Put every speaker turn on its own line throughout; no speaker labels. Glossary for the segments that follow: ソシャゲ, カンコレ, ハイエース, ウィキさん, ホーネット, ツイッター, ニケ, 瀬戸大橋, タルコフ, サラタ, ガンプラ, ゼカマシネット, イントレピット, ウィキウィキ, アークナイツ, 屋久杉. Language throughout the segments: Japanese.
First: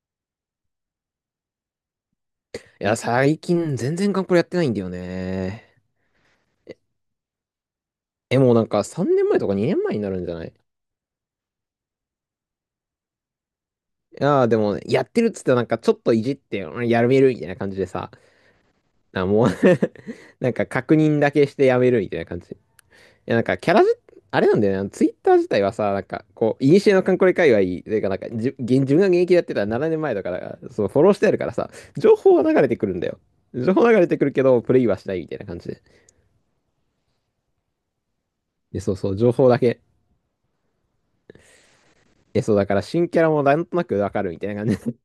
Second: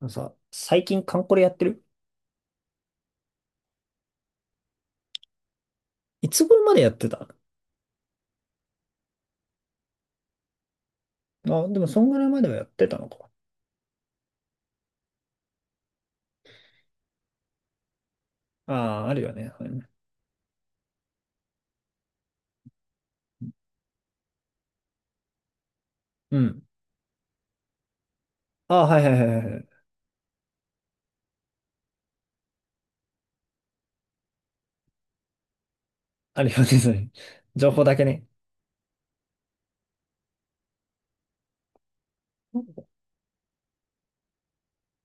あのさ、最近カンコレやってる？
いや、最近全然ガンプラやってないんだよね。
いつ頃までやってた？
え、もうなんか3年前とか2年前になるんじゃない？
あ、でもそんぐらいまではやってたのか。
いやー、でも、やってるっつってなんかちょっといじって、うん、やめるみたいな感じでさ、
ああ、ある
あ、
よ
もう
ね。それね。
なんか確認だけしてやめるみたいな感じ。いや、なんかキャラじ、あれなんだよね、ツイッター自体はさ、なんか
う
こ
ん。
う、いにしえのカンコレ界隈、というかなんかじゅ、
あ
現
あ、
自
は
分
い
が
はい
現
はい
役でや
は
っ
い
て
は
た
い。
ら7年前だから、そう、フォローしてあるからさ、情報は流れてくるんだよ。情報流れてくるけど、プレイはしないみたいな感じで。
あるよね、それ。情報だけね。
で、そうそう、情報だけ。え、そう、だか
う
ら新キャラもなんとなくわかるみたいな感じ。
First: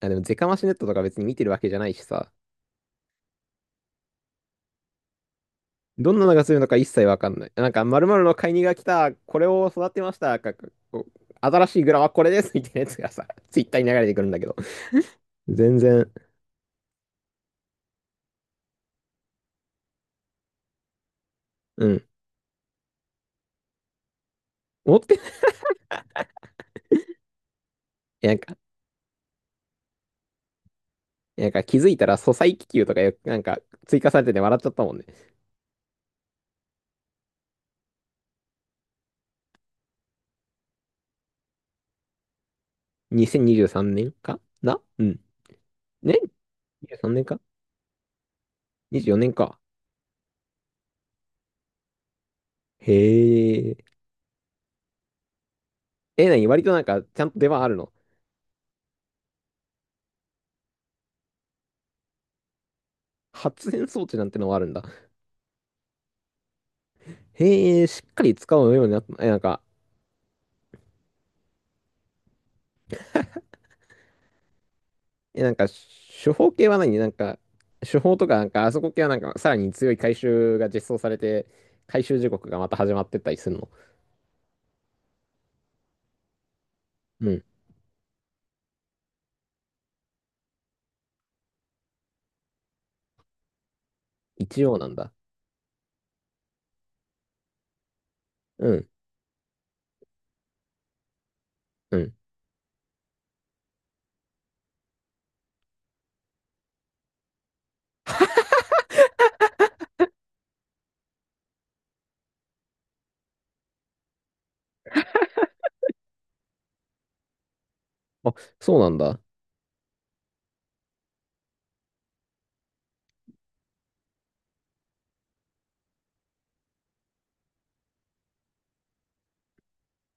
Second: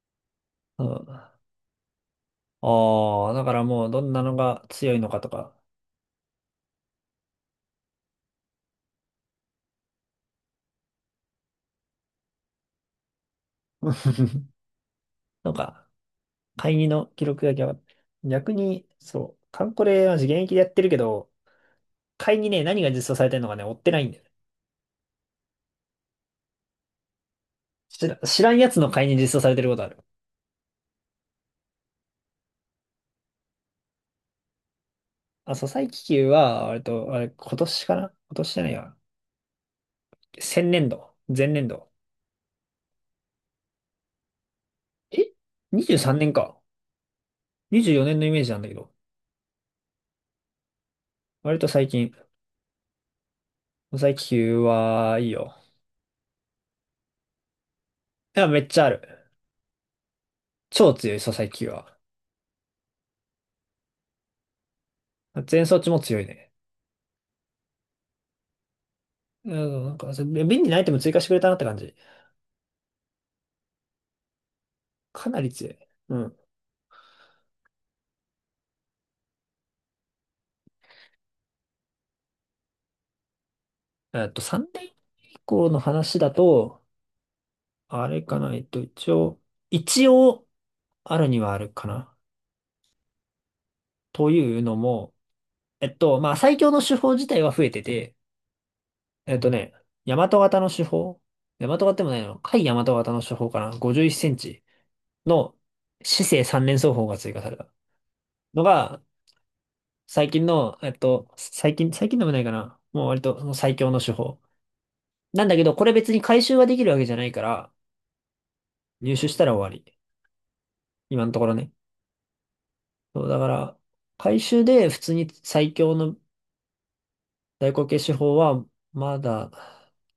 あ、でも、ゼカマシネッ
ん。
トとか別に見
あ
てるわけじゃないしさ。
あ、だからもうどんなのが強いのかとか。
どんなのがするのか一切わかんない。なんか、〇〇の買いにが来た、これを育てました、こう新しいグラはこれです、みたいなやつがさ、ツイッターに流れてくるんだけ ど。
なん
全
か、
然、
会議の記録だけは、逆に、そう、カンコレは現役でやってるけど、
うん。
会議ね、何が実装されてるのかね、追ってないんだよね。
持ってない。なん
知ら
か、
んやつの会議に実装されてることある。
なんか、気づいたら、素材気球とかよ、なんか、追加されてて笑っちゃったもんね。
あ、そう最気球は、割と、あれ、今年かな。今年じゃないや。先年度。前年度。
2023年かな、うん。
え？
ね
23 年か。
?23 年か
24年のイメージなんだけど。
?24 年か。
割と最近、
へえ。
最気球は、いいよ。
え、なに、割となんか、ちゃんと出番あるの？
いや、めっちゃある。超強い、そう最気球は。
発電装置なんてのもあるんだ。
全装置も強いね。
へえ、しっかり使うようになった。え、なん
う
か、
ん、なんか、そう便利なアイテム追加してくれたなって感じ。かな
え、な
り
んか、
強い。う
処
ん。
方系は何なんか、処方とか、なんか、あそこ系はなんか、さらに強い回収が実装されて、回収時刻がまた始まってったりするの？
3年以降の話だと、
うん。
あれかな、一応、あるにはあるかな。という
一
の
応なん
も、
だ。
まあ、最強の手法自体は増えてて、
うん。
えっとね、大和型の手法、大和型
う
でも
ん。
ないの甲斐大和型の手法かな？ 51 センチの姿勢三連奏法が追加されたのが、最近の、最近、最近でもないかな。もう割とその最強の手法。なんだけど、これ別に回収ができるわけじゃないから、
あ、そうなん
入
だ。
手したら終わり。今のところね。そう、だから、回収で普通に最強の大口径手法は、まだ、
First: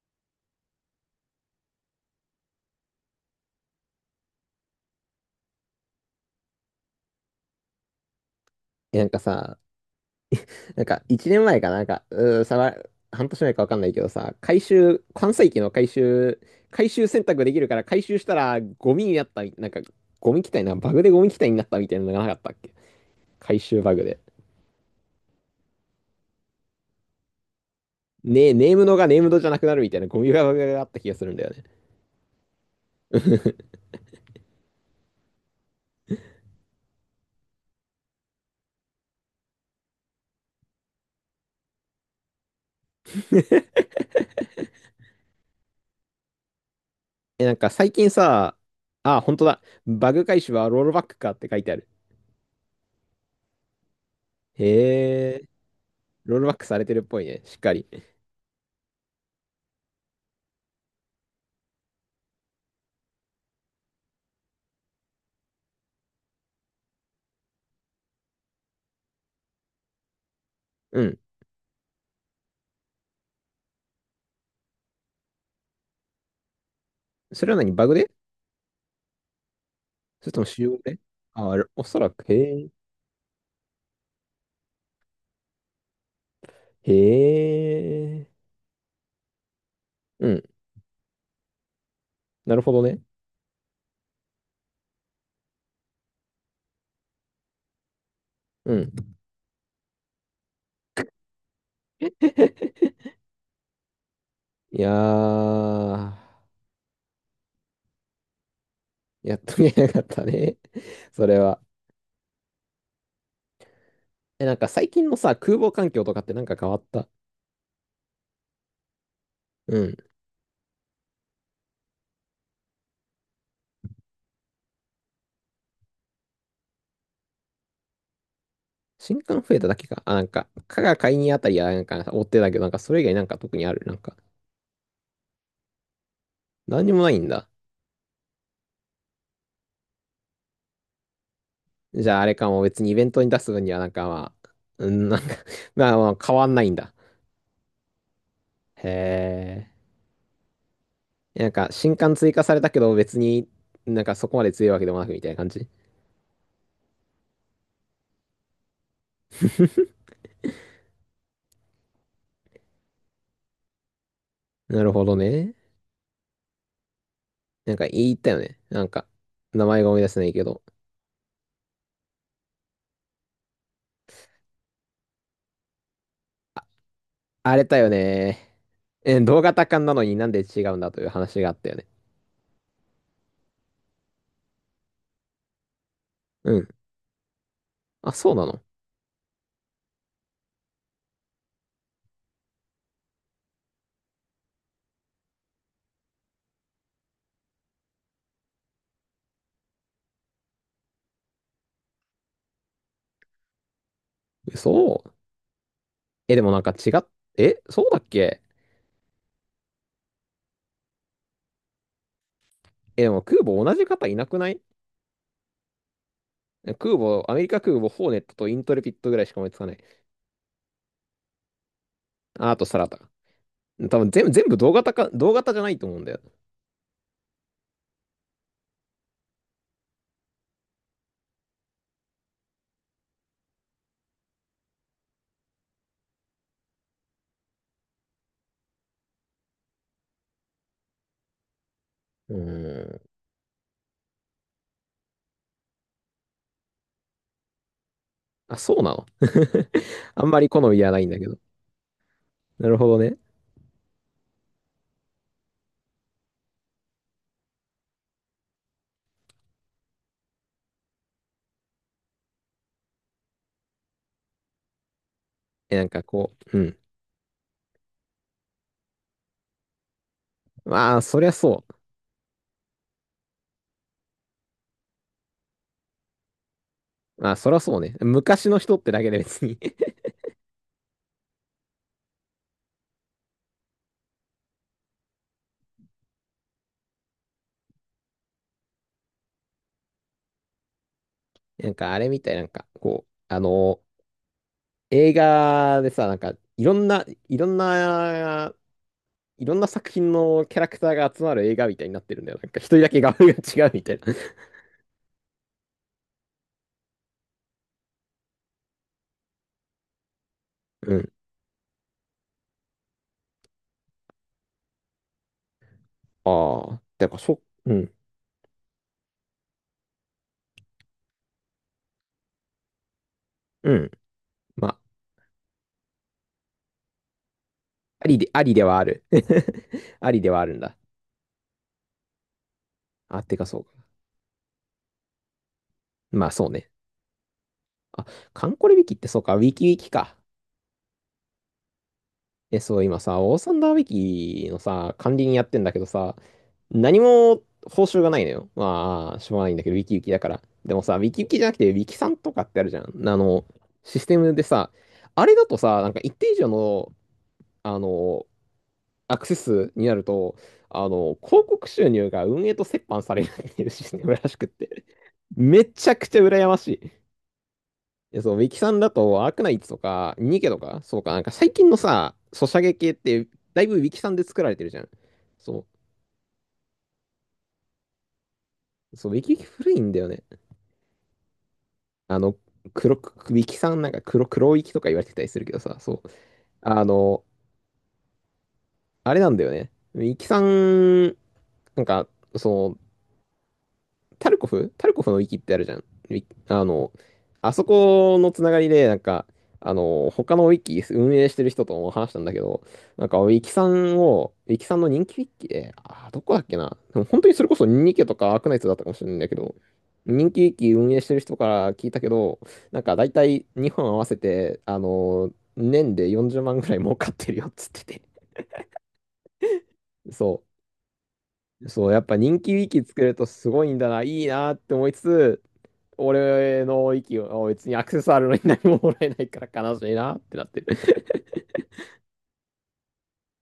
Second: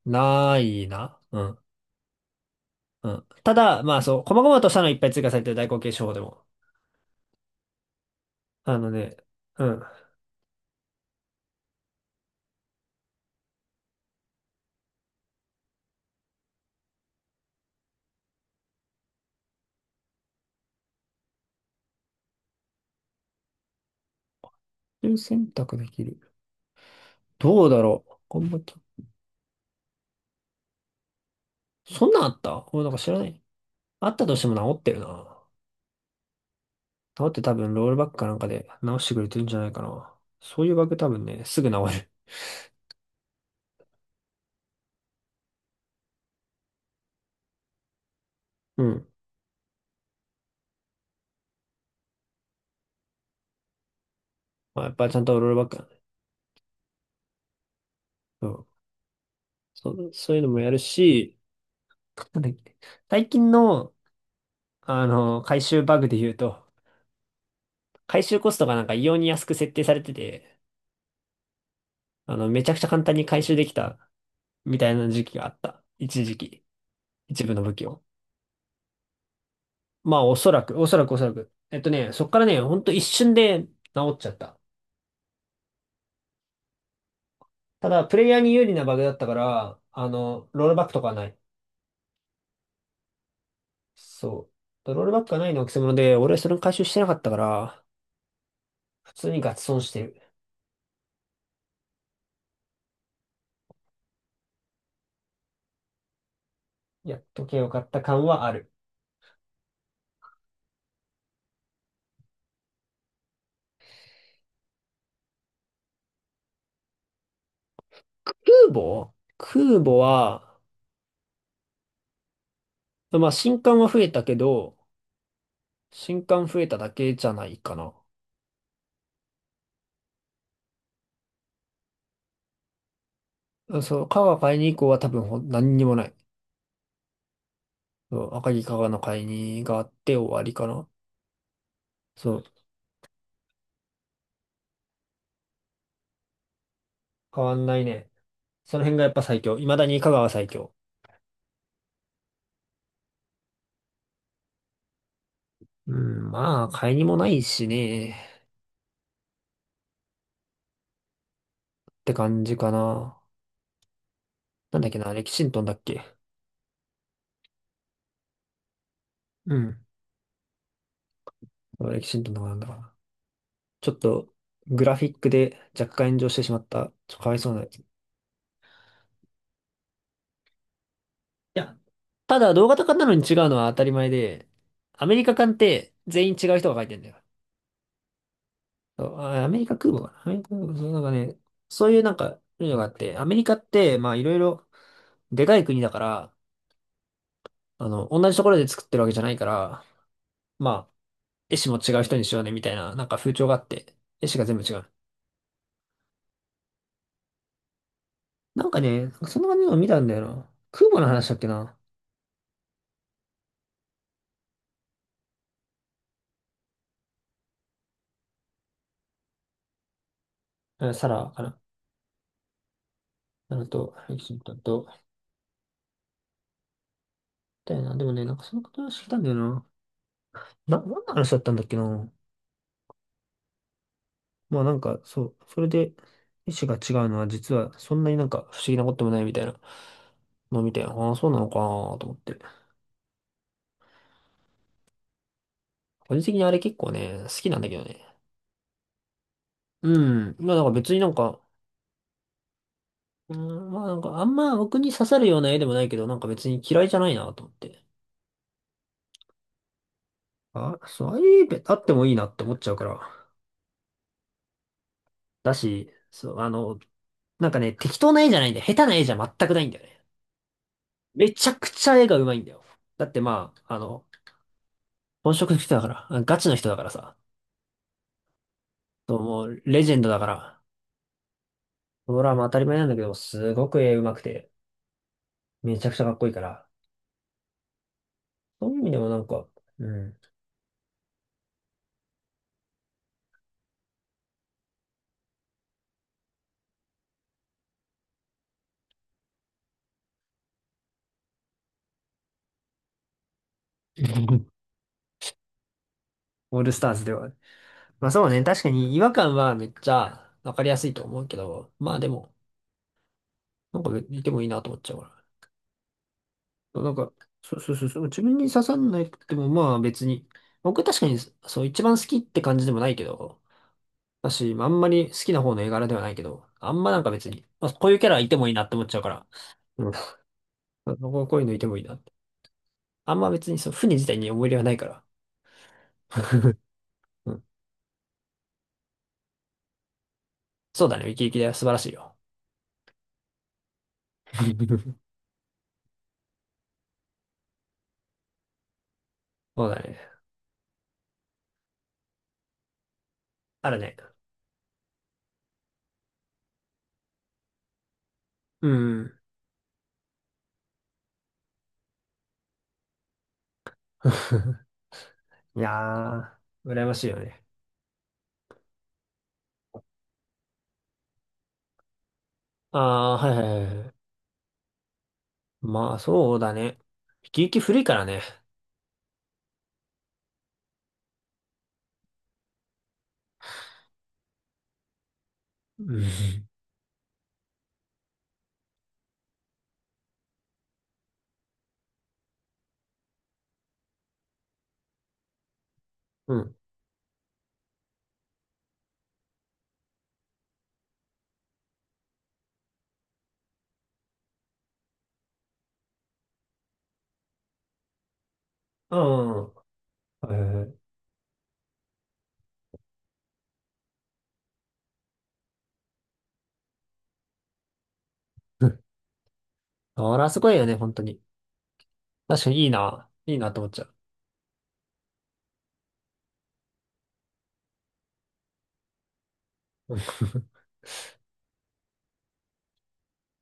ないな。うん。うん。ただ、まあそう、細々としたのいっぱい追加されてる代行形手法でも。あの
え、なん
ね、
かさ、
うん。途
なんか、一年前かな、なんか、うー、さわ、半年前かわかんないけどさ、回収、関西機の回収、回収選択できるから、回収したら、ゴミになったみ、なんか、ゴミ機体な、バグでゴミ機体になったみたいなのがなかったっけ？回収バグで。
中選択できる。どうだろう。コン
ね、
ボと、
ネームドがネームドじゃなくなるみたいなゴミがあった気がするんだよね。
そんなんあった？俺なんか知らない。あったとしても治ってるな。治って多分ロールバックかなんかで直してくれてるんじゃないかな。そういうバグ多分ね、すぐ治る。
え、なんか最近さ、
うん。
あ、本当だ。バグ回収はロールバックかって書いてある。
まあ、やっぱりちゃん
へ
と
え、
ロールバックだね。
ロールバックされてるっぽいね。しっかり。
うん。そう、そういうのもやるし、なんだっけ、最近の、あの、回収バグで言うと、回収コストがなんか異様に安く設定されてて、
うん。
あの、めちゃくちゃ簡単に回収できたみたいな時期があった。一時期。一
それ
部
は
の
何
武器
バグ
を。
で？
まあ、
それ
お
とも
そ
仕
ら
様
く、おそ
で？
らくおそら
あ、
く。
おそらく。
そっ
へ
からね、
え、
ほんと一瞬で治っちゃった。
へ
ただ、プレイヤー
え。
に有利なバグだったから、あ
うん。
の、ロールバックとかはない。
なるほどね。
そう。ロールバックがないのはくせ者で、俺はそれを回収してなかったから、
う
普
ん。
通にガチ損してる。
いやー、
やっとけよかった感はある。
やっと見えなかったね。それは。え、なんか最近のさ、空母環境とかってなんか変わった？
空母空
うん。
母は、まあ、新刊は増えたけど、新刊増えただけじゃないかな。
新刊増えただけか。あ、なんか、加賀買いにあたりはなんか追ってたけど、なんかそれ以外なんか特にある？なん
そう、
か、
川が買いに行こうは多分ほん何にもない。
何にもないんだ。
そう、赤城香川の会にがあって終わりかな。
じゃああ
そ
れ
う、
かも別にイベントに出す分にはなんかまあ、うん、なんか まあまあ変わんないんだ。
変わんないね。その
へ
辺がやっぱ最強。未だに香川最強。
え。なんか新刊追加されたけど別になんかそこまで強いわけでもなくみたいな感じ。
うん、まあ、買いにもないしね。って感じかな。なん
な
だっ
る
け
ほ
な、
ど
レキシン
ね。
トンだっけ。
なんか言ったよね。なんか、
う
名前
ん。
が思い出せないけど。
レキシントンとかなんだかな。ちょっと、グラフィックで若干炎上してしまった。ちょっとかわいそう
あ
な
れ
やつ。
だ
い
よね。え、動画多感なのになんで違うんだという話があったよ
や、
ね。
ただ動画とかなのに違うのは当たり前で、アメリカ館って全員違
う
う
ん。
人が書いてんだよ。
あ、そうなの。
そうあアメリカ空母かな。アメリカ空母、そうなんかね、そういうなんか、いうのがあって、アメリカって、まあいろいろ、でかい国だから、あの、同じところで作ってるわけじゃないから、まあ、絵師も違う人にしようね、みたいな、なんか風潮があって、絵師が全部違う。
嘘。え、でもなんかえ、そうだっけ？
なんかね、そんな感じのを見たんだよな。空母の話だっけな。
え、でも空母同じ方いなくない？空母、アメリカ空母、ホーネットとイントレピットぐらいしか思いつかない。
うん、サラかな。
あ、あとサラタ。
あのと、
多分
エキ
全部、
シン
全
ト
部
ン
同
と、み
型か、同型じゃないと思うんだよ。
たいな。でもね、なんかそのこと話聞いたんだよな。何の話だったんだっけな。まあなんか、そう、それで、意思が違うのは実はそんなになんか不思議なこともないみたいなのを見て、ああ、そうなのかなと思っ
う
て。
ーん。
個人的にあれ結構ね、好きなんだけどね。
あ、そうなの
う
あん
ん。
まり
まあ
好
なんか
みは
別に
な
な
いん
ん
だけど。
か、
なるほどね。
うん、まあなんかあんま僕に刺さるような絵でもないけど、なんか別に嫌いじゃないなと思って。あ、そう、ああいう絵あってもいいなって思っちゃうから。だ
え、なん
し、
か
そ
こ
う、あ
う、う
の、
ん。
なんかね、適当な絵じゃないんだよ。下手な絵じゃ全くないんだよね。
まあ、そり
め
ゃ
ちゃ
そ
くちゃ絵が上手いんだよ。だってまあ、あの、本職の人だから、ガチの人だからさ。
う。まあ、そりゃそうね。昔の人ってだけ
そう、
で
も
別に
う、レジ ェンドだから。ドラマ当たり前なんだけど、すごく絵上手くて、めちゃくちゃかっこいいから。そういう意味でもなんか、うん。
なんかあれみたい、なんかこう、あの映画でさ、なんか、いろんな作品のキャラクターが集まる映画みたいになってるんだよ。なんか一人だけ画風が違うみたいな。
オールスターズでは。まあそうね、確かに違和感はめっちゃわかりやす い
う
と
ん。
思うけど、まあでも、なんかいてもいいなと思っちゃうか
あ
ら。
あ、
なん
だ
か、
からそ、
そうそ
う
うそう、
ん、
そう自分に刺さんないってもまあ別に、僕確かにそう一番好きって感じでもないけど、
うん。
だし、まあ
まあ、
んまり好きな方の絵柄ではないけど、あんまなんか別に、まあ、こういうキ
あ
ャ
り
ラい
で、
て
あ
もい
り
いな
で
って
はあ
思っちゃう
る。
から、うん、
ありではあるんだ。
こういうのいてもいいなって。あん
あ、
ま
てか
別に
そう
そ
か。
の船自体に思い入れはないから。
まあそうね。
うん。
あ、カンコレウィキってそうか、ウィキウィキか。
そうだね。ウキウキだよ。素晴らしいよ。
え、そう、今さ、オーサンダーウィキの さ、管理人やってんだけどさ、何も報酬がないのよ。まあ、しょうがないんだ
そう
けど、ウ
だ
ィキ
ね。
ウィキだから。でもさ、ウィキウィキじゃなくて、ウィキさんとかってあるじゃん。あの、
あるね。
システムでさ、あれだとさ、なんか一定以上の、あの、
うん。
アクセスになると、あの、広告収入が運営と折半されるっていうシステムらしくっ て、
い
めちゃくちゃ
や
羨まし
ー、羨
い。い
ましいよね。
や、そう、ウィキさんだと、アークナイツとか、ニケとか、そうか、なんか最近のさ、ソシャゲ系っ
あー、
て、
はいは
だ
い
い
はい
ぶウ
は
ィ
い。
キさんで作られてるじゃん。そ
まあ、そうだね。ウキウキ古いからね。
う、そう、ウィキ古いんだよね。あの、黒く、ウィキさんなんか黒ウィキとか言われてたりするけどさ、
う
そ
ん。
う、あの、あれなんだよね。ウィキさん、なんか、その、タルコフのウィキってあるじゃん。
うん。
あの、あそこのつながりで、なんか、あの、他のウィキ運営してる人とも話したんだけど、なんか、ウィキさんの人気ウィキで、あどこだっけな。でも本当にそれこそニニケとかアークナイツだったかも
う
しれないんだ
んう
け
んうん。
ど、人
はい
気ウ
は
ィ
いは
キ運
い。
営してる人から聞いたけど、なんか大体日本合わせて、あの、年で40万ぐらい儲かってるよっつってて。
うん、あら、す
そ
ごいよね、本当に。
う。そう、やっぱ人
確か
気ウ
にい
ィ
い
キ作
な。
ると
いい
す
なと
ご
思っ
いん
ちゃ
だ
う。
な、いいなって思いつつ、俺の息を別にアクセスあるのに何ももらえないから悲しい
うん。
なってなって る。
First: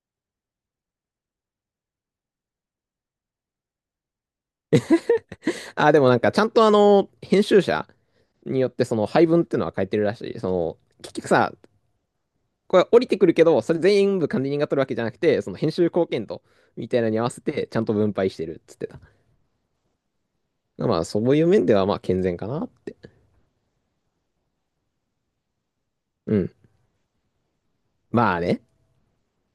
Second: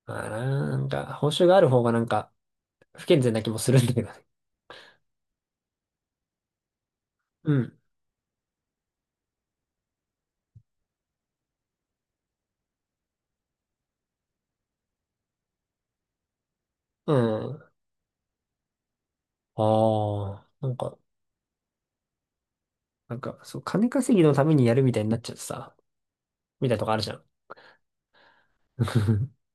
あー、なんか、報酬がある方がなんか、不健全な気もするんだけどね。
あ、でもなんかちゃんとあの、編
う
集
ん。
者によってその配分っていうのは変えてるらしい。その、結局さ、これ降りてくるけど、それ全部管理人が取るわけじゃなくて、その編集貢献度みたいなの
う
に合わせて
ん。
ちゃんと分配してるっつってた。
ああ、なんか、
まあそういう面ではまあ健全かなって。
そう、金稼ぎのためにやるみたいになっちゃってさ、
うん。
みたいなとこあるじゃん。
まあね。